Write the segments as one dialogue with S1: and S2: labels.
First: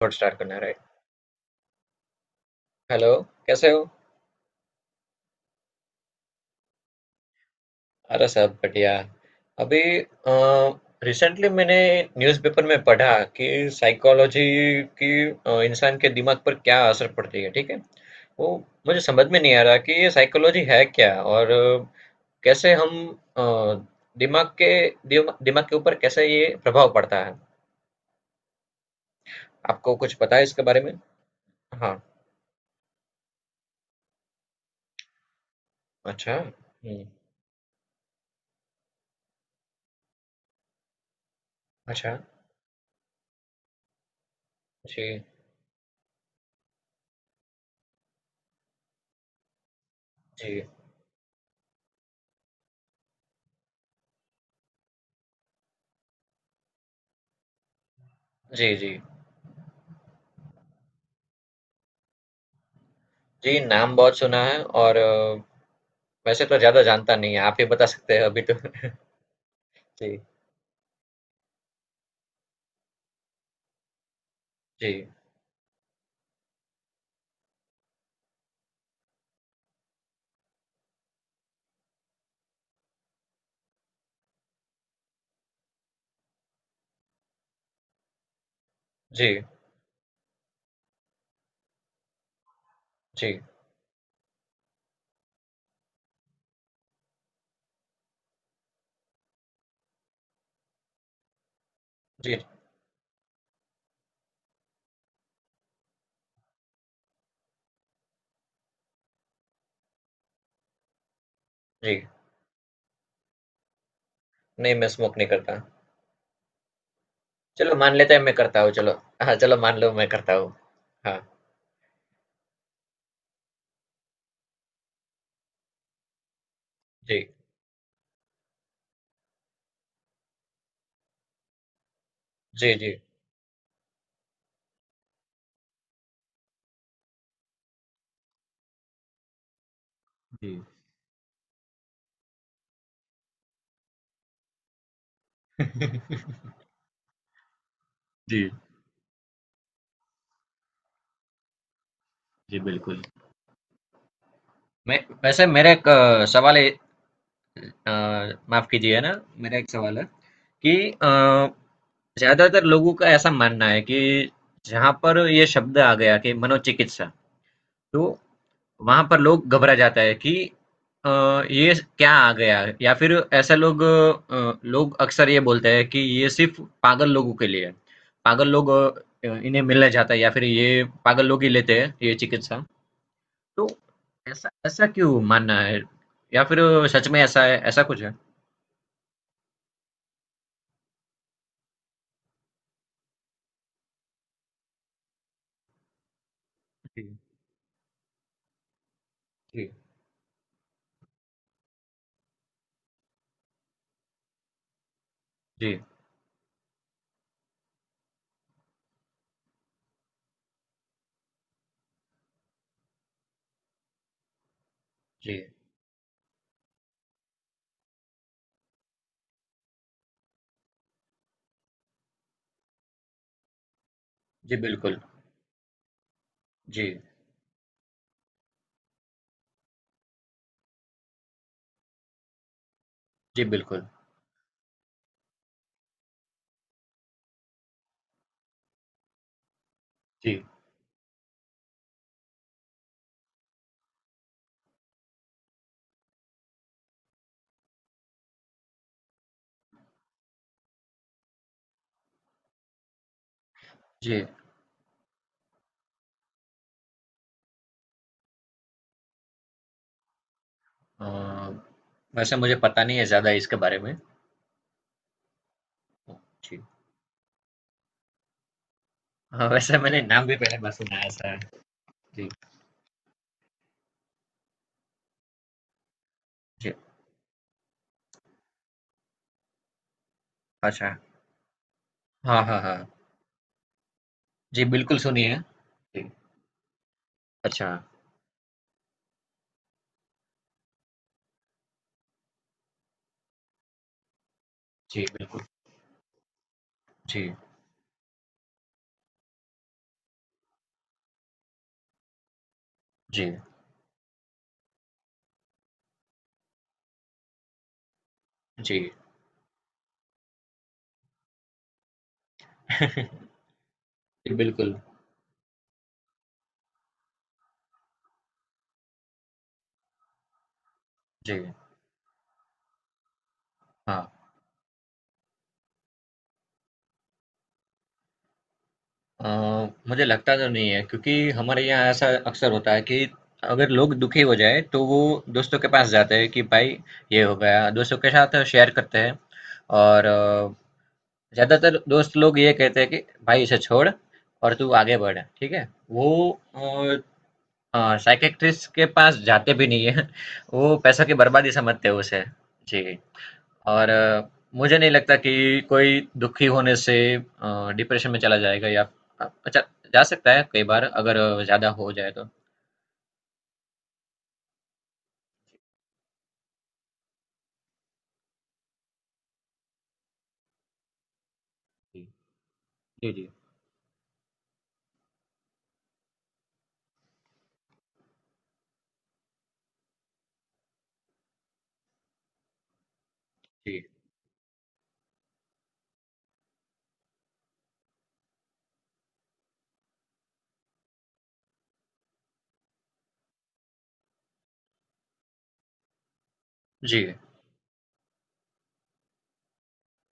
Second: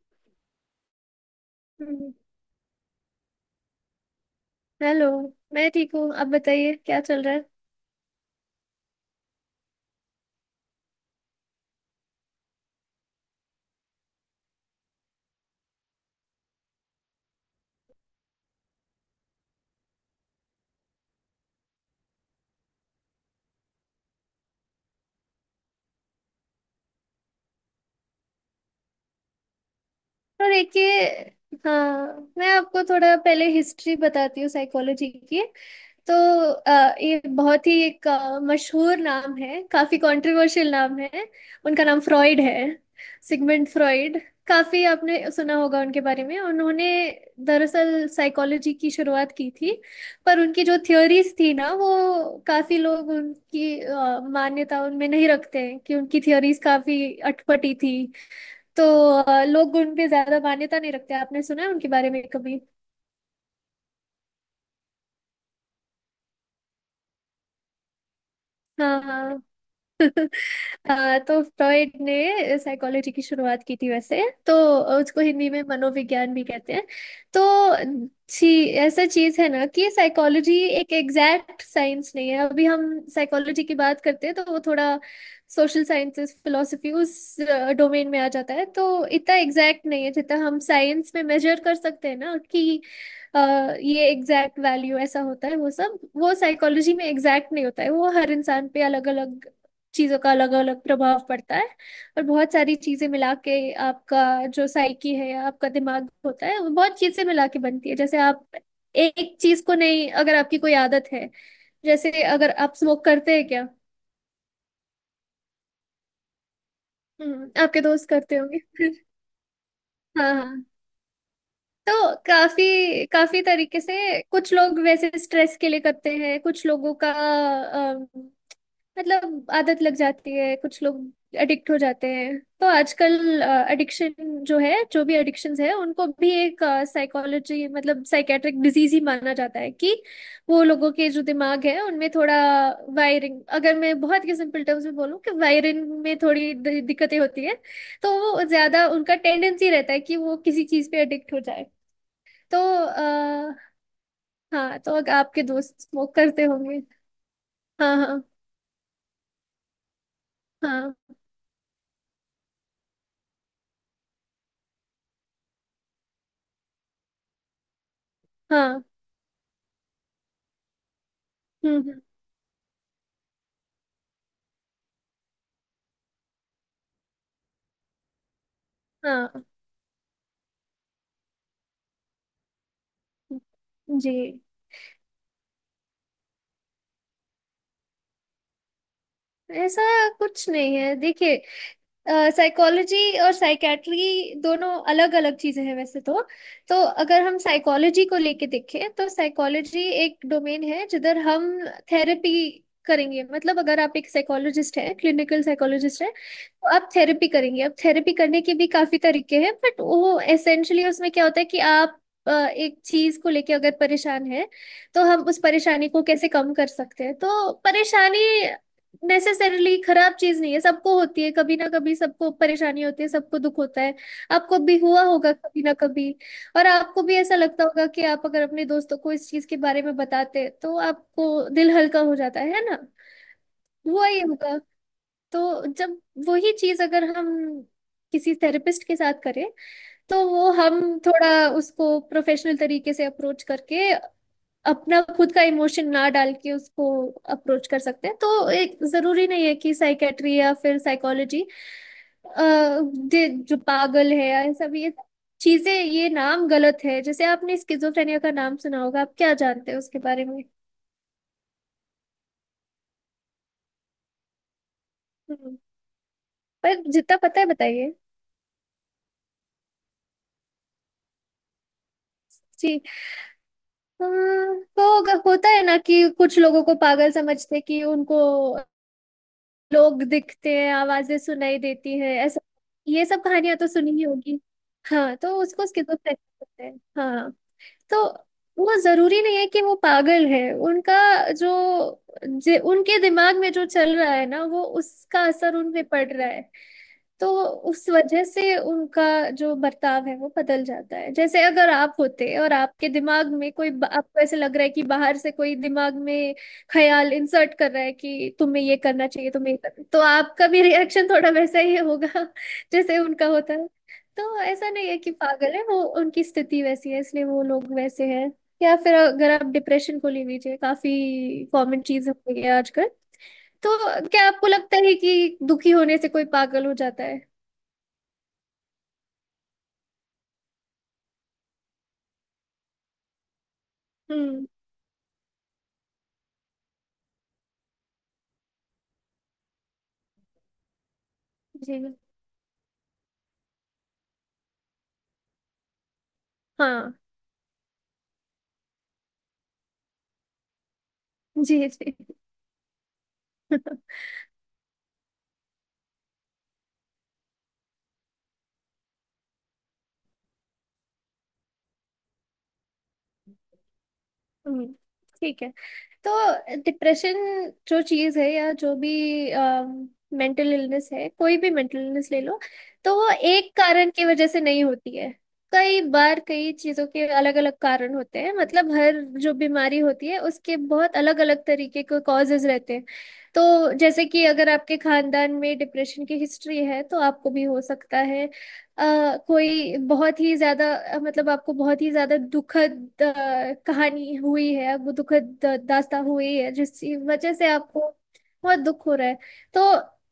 S1: Record start करना है right.
S2: हम्म।
S1: हेलो। कैसे हो?
S2: हेलो। मैं ठीक हूँ आप बताइए क्या चल रहा है।
S1: अरे सब बढ़िया। अभी रिसेंटली मैंने न्यूज़पेपर में पढ़ा कि साइकोलॉजी की इंसान के दिमाग पर क्या असर पड़ती है, ठीक है? वो मुझे समझ में नहीं आ रहा कि ये साइकोलॉजी है क्या, और कैसे हम अ, दिमाग के दिमाग के ऊपर कैसे ये प्रभाव पड़ता है? आपको कुछ पता है
S2: तो
S1: इसके बारे में?
S2: देखिए
S1: हाँ।
S2: हाँ मैं आपको थोड़ा पहले हिस्ट्री बताती हूँ साइकोलॉजी की। तो
S1: अच्छा। हम्म।
S2: ये बहुत ही एक मशहूर नाम है काफी कंट्रोवर्शियल नाम है। उनका नाम
S1: अच्छा।
S2: फ्रॉइड है। Sigmund Freud. काफी
S1: जी,
S2: आपने सुना होगा उनके बारे में उन्होंने दरअसल साइकोलॉजी की शुरुआत की थी। पर
S1: जी,
S2: उनकी जो थ्योरीज थी ना वो काफी लोग उनकी मान्यता उनमें नहीं रखते हैं कि उनकी थ्योरीज काफी अटपटी थी।
S1: जी, जी,
S2: तो
S1: जी।
S2: लोग उन पे ज्यादा मान्यता नहीं रखते आपने सुना है उनके बारे में कभी।
S1: जी, नाम बहुत सुना है, और वैसे तो ज़्यादा जानता नहीं है, आप ही बता सकते हैं अभी तो।
S2: हाँ
S1: जी,
S2: हाँ। तो फ्रॉइड ने साइकोलॉजी की शुरुआत की थी वैसे। तो
S1: जी,
S2: उसको हिंदी में मनोविज्ञान भी कहते हैं। तो ऐसा चीज है ना कि साइकोलॉजी एक एग्जैक्ट साइंस नहीं है। अभी हम साइकोलॉजी की बात करते हैं तो वो थोड़ा सोशल साइंसेस फिलोसफी उस डोमेन में आ जाता है। तो इतना
S1: जी,
S2: एग्जैक्ट नहीं है जितना हम साइंस में मेजर कर सकते हैं ना कि अ,
S1: जी,
S2: ये एग्जैक्ट वैल्यू ऐसा होता है वो सब वो साइकोलॉजी में एग्जैक्ट नहीं होता है। वो हर इंसान पे अलग अलग चीज़ों का अलग अलग प्रभाव पड़ता है और
S1: जी,
S2: बहुत सारी चीज़ें मिला के आपका जो साइकी है आपका दिमाग होता है वो बहुत चीज़ें मिला के बनती है। जैसे आप एक चीज़ को नहीं अगर आपकी कोई आदत है।
S1: जी।
S2: जैसे अगर आप स्मोक करते हैं क्या।
S1: नहीं, मैं स्मोक नहीं करता। चलो
S2: आपके
S1: मान
S2: दोस्त
S1: लेते हैं मैं
S2: करते
S1: करता हूँ।
S2: होंगे
S1: चलो, हाँ चलो मान लो मैं
S2: हाँ
S1: करता हूँ।
S2: हाँ।
S1: हाँ।
S2: तो काफी काफी तरीके से कुछ लोग वैसे स्ट्रेस के लिए करते हैं कुछ लोगों का
S1: जी,
S2: मतलब आदत लग जाती है कुछ लोग एडिक्ट हो जाते हैं। तो
S1: जी, जी,
S2: आजकल एडिक्शन जो है जो भी एडिक्शंस है उनको भी एक साइकोलॉजी मतलब साइकेट्रिक डिजीज ही माना जाता है कि
S1: जी,
S2: वो लोगों के जो दिमाग है उनमें थोड़ा वायरिंग अगर मैं बहुत ही सिंपल टर्म्स में बोलूँ कि वायरिंग में थोड़ी दिक्कतें होती है। तो वो
S1: जी,
S2: ज्यादा उनका टेंडेंसी रहता है कि वो किसी चीज पे एडिक्ट हो जाए। तो
S1: जी, बिल्कुल।
S2: आ, हाँ तो
S1: मैं
S2: अगर आपके
S1: वैसे मेरा
S2: दोस्त
S1: एक
S2: स्मोक करते
S1: सवाल है।
S2: होंगे।
S1: अ,
S2: हाँ हाँ
S1: माफ कीजिए ना, मेरा एक सवाल है कि
S2: हाँ
S1: अ, ज्यादातर लोगों का ऐसा मानना है कि जहां पर ये शब्द आ गया कि मनोचिकित्सा, तो
S2: हाँ।
S1: वहाँ पर लोग घबरा जाता है कि अ, ये
S2: हम्म।
S1: क्या आ गया? या फिर ऐसा लोग अक्सर ये बोलते हैं कि ये सिर्फ पागल लोगों के लिए है। पागल लोग
S2: हाँ।
S1: इन्हें मिलने जाता है या फिर ये पागल लोग ही लेते हैं ये चिकित्सा? तो
S2: जी।
S1: ऐसा ऐसा क्यों मानना है, या फिर सच में ऐसा है, ऐसा कुछ है?
S2: ऐसा कुछ नहीं है देखिए। साइकोलॉजी और साइकेट्री दोनों अलग अलग चीजें हैं वैसे तो। तो
S1: जी,
S2: अगर हम साइकोलॉजी को लेके देखें तो
S1: जी,
S2: साइकोलॉजी एक डोमेन है जिधर हम थेरेपी करेंगे। मतलब अगर आप एक साइकोलॉजिस्ट हैं क्लिनिकल
S1: जी,
S2: साइकोलॉजिस्ट हैं तो आप थेरेपी करेंगे। अब थेरेपी करने के भी काफी तरीके हैं बट वो एसेंशली उसमें क्या होता है कि आप एक चीज को लेके अगर परेशान है तो हम
S1: जी,
S2: उस परेशानी को कैसे कम कर सकते हैं। तो परेशानी नेसेसरीली खराब चीज नहीं है सबको होती है कभी ना कभी सबको परेशानी होती है सबको दुख होता है।
S1: जी,
S2: आपको भी
S1: बिल्कुल।
S2: हुआ होगा कभी ना कभी। और
S1: जी,
S2: आपको भी ऐसा लगता होगा कि आप अगर अपने दोस्तों को इस चीज के बारे में बताते तो आपको दिल हल्का हो जाता है ना।
S1: जी, बिल्कुल।
S2: हुआ ही होगा। तो जब वही चीज अगर हम किसी थेरेपिस्ट के साथ करें तो
S1: जी,
S2: वो हम थोड़ा उसको प्रोफेशनल तरीके से अप्रोच करके अपना खुद का इमोशन ना डाल के उसको अप्रोच कर सकते हैं। तो एक जरूरी नहीं है कि साइकेट्री या फिर साइकोलॉजी जो पागल
S1: जी।
S2: है या ये सब ये चीजें ये नाम गलत है। जैसे आपने स्किजोफ्रेनिया का नाम सुना होगा आप क्या जानते हैं उसके बारे में।
S1: अ, वैसे मुझे पता नहीं है ज्यादा इसके बारे में।
S2: हम्म,
S1: जी।
S2: पर जितना पता है बताइए।
S1: हाँ, वैसे मैंने नाम भी पहली बार सुना है ऐसा। जी,
S2: जी। हाँ, तो होता है ना कि कुछ लोगों
S1: जी,
S2: को पागल समझते हैं कि उनको लोग दिखते हैं
S1: अच्छा।
S2: आवाजें सुनाई देती हैं ऐसा।
S1: हाँ, हाँ, हाँ।
S2: ये सब कहानियां तो सुनी ही होगी।
S1: जी, बिल्कुल
S2: हाँ
S1: सुनी
S2: तो
S1: है।
S2: उसको
S1: जी,
S2: स्किजोफ्रेनिया कहते हैं हाँ।
S1: अच्छा।
S2: तो वो जरूरी नहीं है कि वो पागल है। उनका जो उनके दिमाग में जो चल रहा है ना वो
S1: जी,
S2: उसका
S1: बिल्कुल।
S2: असर उन पे पड़ रहा है। तो
S1: जी,
S2: उस वजह से उनका जो बर्ताव है वो बदल जाता है। जैसे अगर आप होते और आपके
S1: जी,
S2: दिमाग में कोई आपको ऐसे लग रहा है कि बाहर से कोई दिमाग में ख्याल इंसर्ट कर रहा है कि तुम्हें ये
S1: जी।
S2: करना चाहिए तुम्हें ये करना तो आपका भी रिएक्शन थोड़ा वैसा ही होगा जैसे उनका होता है।
S1: जी,
S2: तो ऐसा
S1: बिल्कुल।
S2: नहीं है कि पागल है वो उनकी स्थिति वैसी है इसलिए वो लोग वैसे हैं। या फिर अगर आप डिप्रेशन को ले लीजिए काफी
S1: जी,
S2: कॉमन चीज हो गई है आजकल। तो
S1: हाँ।
S2: क्या आपको लगता है कि दुखी होने से कोई पागल हो जाता है।
S1: अ, मुझे लगता तो नहीं है, क्योंकि हमारे यहाँ ऐसा अक्सर होता है कि अगर लोग दुखी हो
S2: हम्म।
S1: जाए तो वो दोस्तों के पास जाते हैं कि भाई ये हो गया, दोस्तों के साथ शेयर करते हैं। और
S2: जी।
S1: ज़्यादातर दोस्त लोग ये कहते हैं कि भाई इसे छोड़ और तू आगे बढ़, ठीक है? वो
S2: हाँ।
S1: हाँ, साइकियाट्रिस्ट के पास जाते भी नहीं है। वो पैसों की बर्बादी
S2: जी
S1: समझते
S2: जी।
S1: हैं उसे। जी। और मुझे नहीं लगता कि कोई दुखी होने से डिप्रेशन में चला जाएगा या, अच्छा, जा सकता है कई बार अगर ज्यादा हो जाए तो।
S2: हम्म, ठीक है। तो डिप्रेशन जो चीज़ है या जो भी मेंटल इलनेस है कोई भी मेंटल
S1: जी,
S2: इलनेस ले लो। तो वो
S1: जी, जी,
S2: एक कारण की वजह से नहीं होती है। कई बार कई चीज़ों के अलग अलग कारण होते हैं मतलब हर जो बीमारी होती है उसके बहुत अलग अलग तरीके के कॉजेज रहते हैं। तो जैसे कि अगर आपके खानदान में डिप्रेशन की हिस्ट्री है तो आपको भी हो सकता है। अ, कोई बहुत ही ज्यादा मतलब आपको बहुत ही ज्यादा दुखद कहानी हुई है आपको दुखद दास्तां हुई है जिसकी
S1: जी,
S2: वजह से आपको बहुत दुख हो रहा है। तो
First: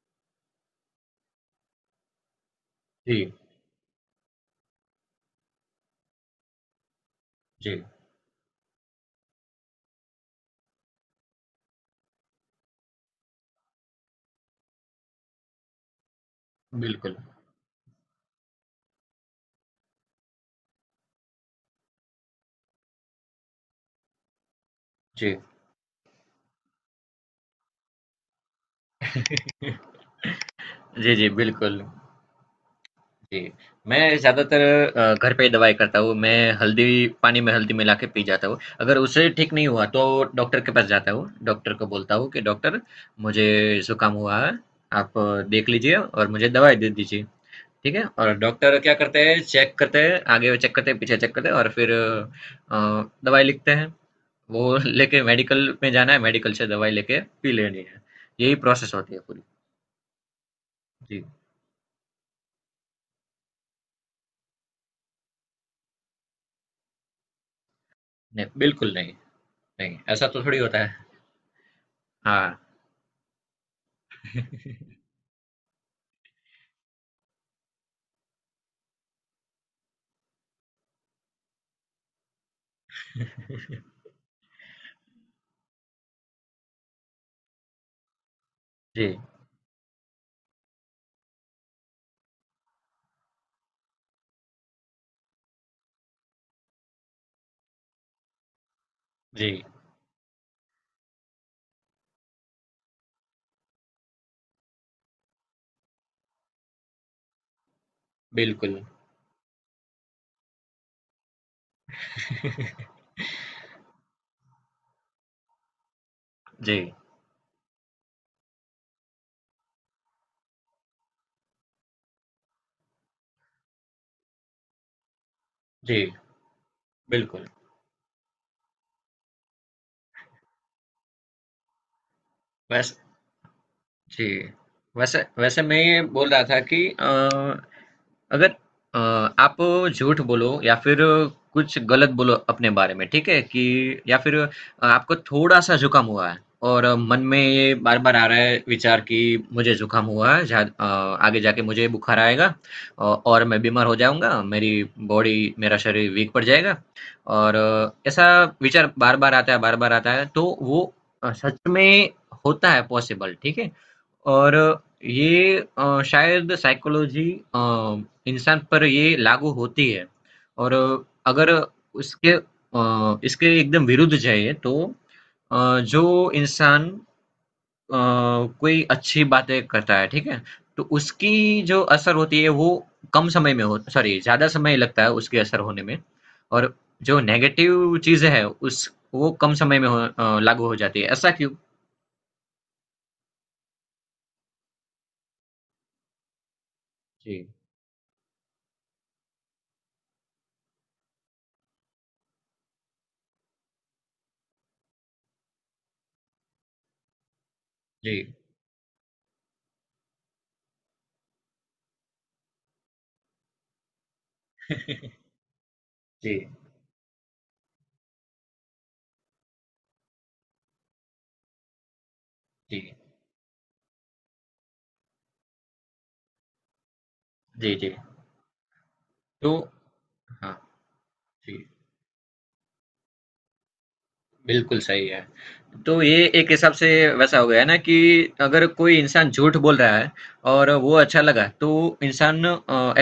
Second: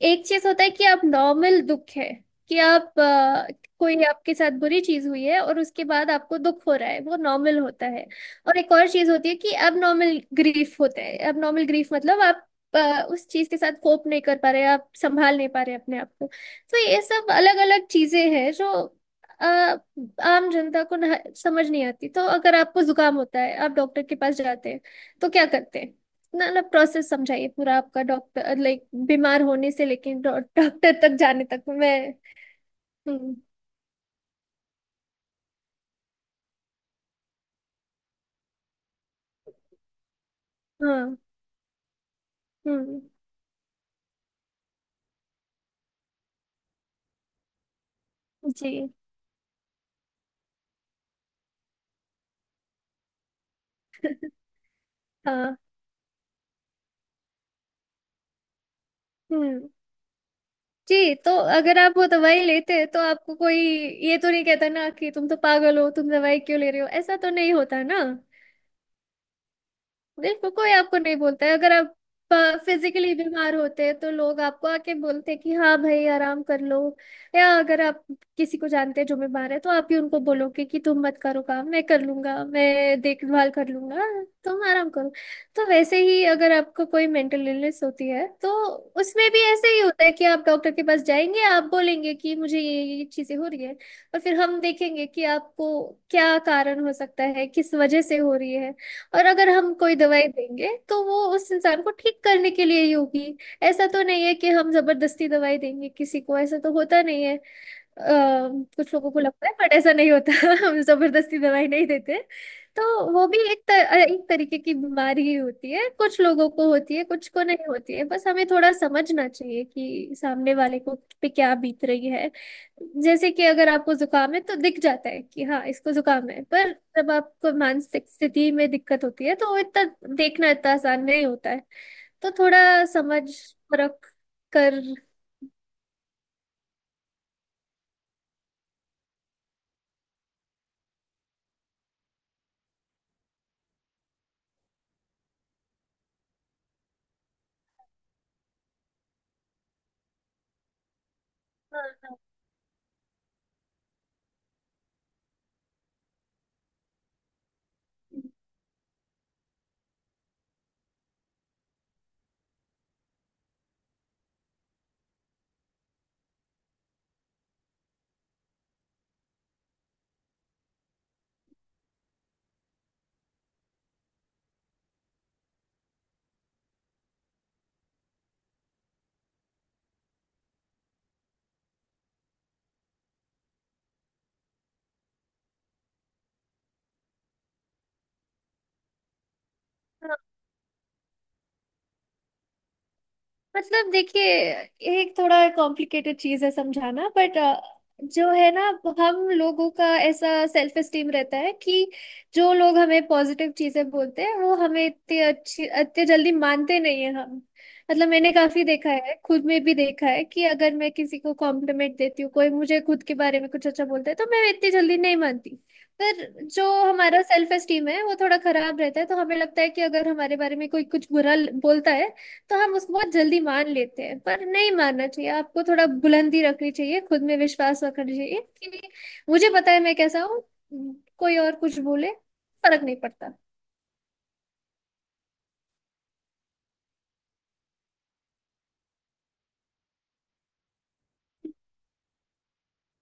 S2: एक चीज होता है कि आप नॉर्मल दुख है कि आप
S1: जी,
S2: कोई आपके साथ बुरी चीज हुई है और उसके बाद आपको दुख हो रहा है वो नॉर्मल
S1: जी। जी,
S2: होता है। और एक और चीज होती है कि अब नॉर्मल ग्रीफ होता है अब नॉर्मल ग्रीफ मतलब आप उस चीज के साथ कोप नहीं कर पा रहे आप संभाल नहीं पा रहे अपने आप को। तो ये
S1: बिल्कुल।
S2: सब अलग अलग चीजें हैं जो अ, आम जनता को ना समझ नहीं आती। तो अगर आपको जुकाम होता है आप डॉक्टर के पास जाते हैं तो
S1: जी,
S2: क्या करते हैं। ना ना प्रोसेस समझाइए पूरा आपका डॉक्टर लाइक बीमार होने से लेकिन डॉक्टर
S1: जी,
S2: तक
S1: जी,
S2: जाने तक
S1: बिल्कुल।
S2: मैं। हम्म।
S1: जी, मैं ज़्यादातर घर पे ही दवाई करता हूँ। मैं हल्दी पानी में हल्दी मिला के पी जाता हूँ। अगर उससे ठीक नहीं हुआ तो डॉक्टर के पास जाता
S2: हाँ।
S1: हूँ। डॉक्टर को बोलता हूँ कि डॉक्टर
S2: हम्म।
S1: मुझे ज़ुकाम हुआ है, आप देख लीजिए और मुझे दवाई दे दीजिए। ठीक है? और डॉक्टर
S2: जी।
S1: क्या करते हैं, चेक करते हैं, आगे चेक करते हैं, पीछे चेक करते हैं और फिर दवाई लिखते हैं। वो लेके
S2: हाँ।
S1: मेडिकल में जाना है, मेडिकल से दवाई लेके पी लेनी है। यही प्रोसेस होती है पूरी।
S2: हम्म। जी।
S1: जी,
S2: तो अगर आप वो दवाई लेते हैं तो आपको कोई ये तो नहीं कहता ना कि तुम तो पागल हो तुम दवाई क्यों ले रहे हो ऐसा तो नहीं होता ना।
S1: नहीं, बिल्कुल नहीं, नहीं, ऐसा तो
S2: देखो
S1: थोड़ी
S2: कोई
S1: होता है।
S2: आपको नहीं बोलता है अगर आप
S1: हाँ,
S2: फिजिकली बीमार होते हैं तो लोग आपको आके बोलते हैं कि हाँ भाई आराम कर लो। या अगर आप किसी को जानते हैं जो बीमार है तो आप ही उनको बोलोगे कि तुम मत करो काम मैं कर लूंगा मैं देखभाल कर लूंगा तुम आराम करो। तो वैसे ही अगर आपको कोई मेंटल इलनेस होती है तो
S1: जी।
S2: उसमें भी ऐसे ही होता है कि आप डॉक्टर के पास जाएंगे आप बोलेंगे कि मुझे ये चीजें हो रही है और फिर हम देखेंगे कि आपको क्या कारण हो सकता है किस वजह से हो रही है। और अगर
S1: जी,
S2: हम कोई दवाई देंगे तो वो उस इंसान को ठीक करने के लिए ही होगी। ऐसा तो नहीं है कि हम जबरदस्ती दवाई देंगे किसी को ऐसा तो होता नहीं है। अ,
S1: बिल्कुल।
S2: कुछ लोगों को लगता है बट ऐसा नहीं होता हम जबरदस्ती दवाई नहीं देते। तो वो भी एक एक तरीके की बीमारी ही होती है कुछ लोगों को
S1: जी,
S2: होती है कुछ को नहीं होती है बस हमें थोड़ा समझना चाहिए कि सामने वाले को पे क्या बीत रही है। जैसे कि अगर आपको जुकाम है तो दिख जाता है कि हाँ इसको
S1: जी,
S2: जुकाम है पर जब
S1: बिल्कुल।
S2: आपको मानसिक स्थिति में दिक्कत होती है तो वो इतना देखना इतना आसान नहीं होता है। तो थोड़ा
S1: वैस
S2: समझ परख
S1: जी,
S2: कर
S1: वैसे वैसे मैं ये बोल रहा था कि अगर अ, आप झूठ बोलो या फिर कुछ गलत बोलो अपने बारे में, ठीक है? कि या फिर आपको थोड़ा सा जुकाम हुआ है, और मन में ये बार बार आ रहा है विचार कि मुझे जुकाम हुआ है, आगे जाके मुझे बुखार आएगा, और मैं बीमार हो जाऊंगा, मेरी बॉडी मेरा शरीर वीक पड़ जाएगा। और ऐसा विचार बार बार आता है, बार बार आता है, तो वो सच में होता है, पॉसिबल, ठीक है? और ये शायद साइकोलॉजी अ, इंसान पर ये लागू होती है। और अगर इसके एकदम विरुद्ध जाइए तो जो इंसान अ, कोई अच्छी बातें करता है, ठीक है? तो उसकी जो असर होती है वो कम समय में हो, सॉरी, ज्यादा समय लगता है उसके असर होने में। और जो नेगेटिव चीजें हैं उस वो कम समय में लागू हो जाती है, ऐसा क्यों?
S2: मतलब देखिए ये एक थोड़ा कॉम्प्लिकेटेड चीज है समझाना बट
S1: जी,
S2: जो है ना हम लोगों का ऐसा सेल्फ एस्टीम रहता है कि जो लोग हमें पॉजिटिव चीजें बोलते हैं वो हमें इतने अच्छी इतने जल्दी मानते नहीं है हम। मतलब
S1: जी।
S2: मैंने काफी देखा है खुद में भी देखा है कि अगर मैं किसी को कॉम्प्लीमेंट देती हूँ कोई मुझे खुद के बारे में कुछ अच्छा बोलता है तो मैं इतनी जल्दी नहीं मानती।
S1: जी,
S2: पर जो हमारा सेल्फ एस्टीम है वो थोड़ा खराब रहता है तो हमें लगता है कि अगर हमारे बारे में कोई कुछ बुरा बोलता है तो हम
S1: जी,
S2: उसको बहुत जल्दी मान लेते हैं। पर नहीं मानना चाहिए आपको थोड़ा बुलंदी रखनी चाहिए खुद में
S1: जी,
S2: विश्वास
S1: जी।
S2: रखना चाहिए कि मुझे
S1: तो
S2: पता है मैं कैसा हूँ।
S1: हाँ,
S2: कोई और
S1: जी,
S2: कुछ बोले फर्क नहीं पड़ता।
S1: बिल्कुल सही है। तो ये एक हिसाब से वैसा हो गया है ना कि अगर कोई इंसान झूठ बोल रहा है और वो अच्छा लगा तो इंसान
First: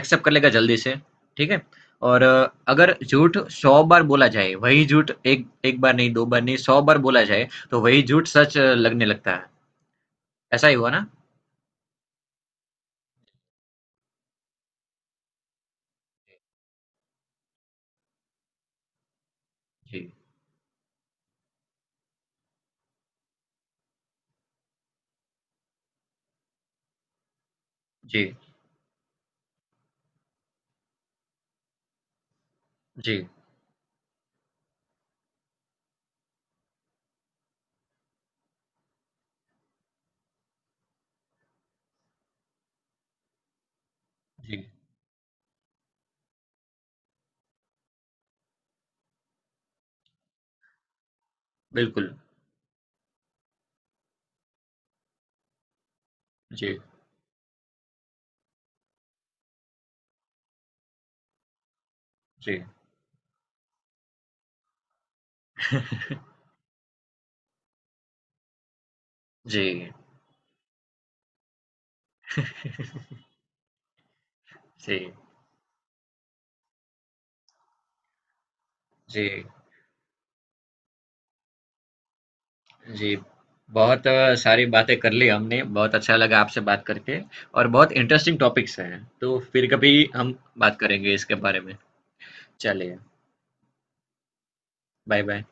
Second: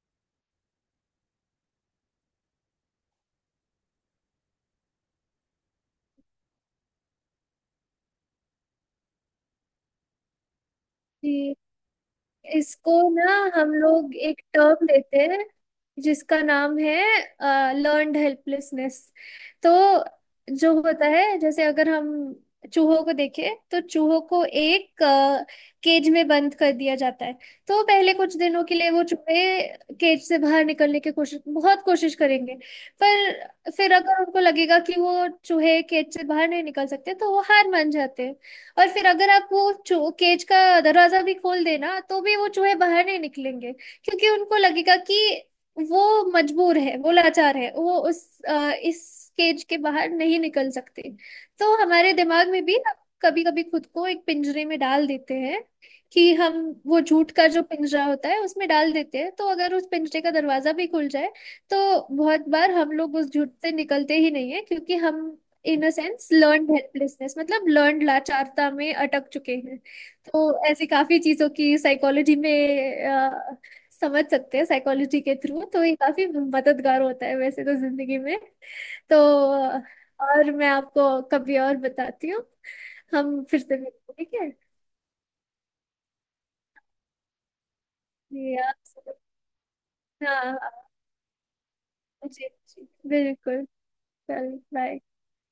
S1: एक्सेप्ट कर लेगा जल्दी से, ठीक है? और अगर झूठ 100 बार बोला जाए, वही झूठ एक एक बार नहीं, 2 बार नहीं, 100 बार बोला जाए तो वही झूठ सच लगने लगता है। ऐसा ही हुआ ना?
S2: जी। इसको ना हम लोग एक टर्म देते हैं जिसका नाम है लर्न्ड हेल्पलेसनेस। तो
S1: जी,
S2: जो होता है जैसे अगर हम चूहों को देखें तो चूहों को एक केज में बंद कर दिया जाता है। तो पहले
S1: जी,
S2: कुछ दिनों के लिए वो चूहे केज से बाहर निकलने की कोशिश बहुत कोशिश करेंगे।
S1: जी,
S2: पर फिर अगर उनको लगेगा कि वो चूहे केज से बाहर नहीं निकल सकते तो वो हार मान जाते हैं। और फिर अगर आप वो चो केज का दरवाजा भी खोल देना तो भी वो चूहे बाहर नहीं निकलेंगे क्योंकि उनको
S1: जी,
S2: लगेगा कि वो मजबूर है वो लाचार है वो इस केज के बाहर नहीं निकल सकते। तो
S1: बिल्कुल।
S2: हमारे दिमाग में भी हम कभी कभी खुद को एक पिंजरे में डाल देते हैं कि हम
S1: जी,
S2: वो झूठ का जो पिंजरा होता है उसमें डाल देते हैं। तो अगर उस पिंजरे का दरवाजा भी खुल जाए तो बहुत
S1: जी,
S2: बार हम लोग उस झूठ से निकलते ही नहीं है क्योंकि हम in a sense learned helplessness मतलब लर्न्ड लाचारता में अटक चुके हैं।
S1: जी,
S2: तो ऐसी काफी चीजों की साइकोलॉजी में अ, समझ सकते हैं
S1: जी,
S2: साइकोलॉजी के थ्रू। तो ये काफी मददगार होता है वैसे तो जिंदगी में। तो
S1: जी।
S2: अ, और मैं आपको कभी और बताती हूँ।
S1: जी,
S2: हम फिर से
S1: बहुत
S2: मिलते हैं, ठीक है।
S1: सारी बातें कर ली हमने, बहुत अच्छा लगा आपसे बात करके, और बहुत इंटरेस्टिंग
S2: जी
S1: टॉपिक्स हैं,
S2: आप।
S1: तो फिर कभी हम
S2: हाँ हाँ।
S1: बात करेंगे इसके बारे में।
S2: जी जी
S1: चलिए,
S2: बिल्कुल। चल बाय।
S1: Bye bye.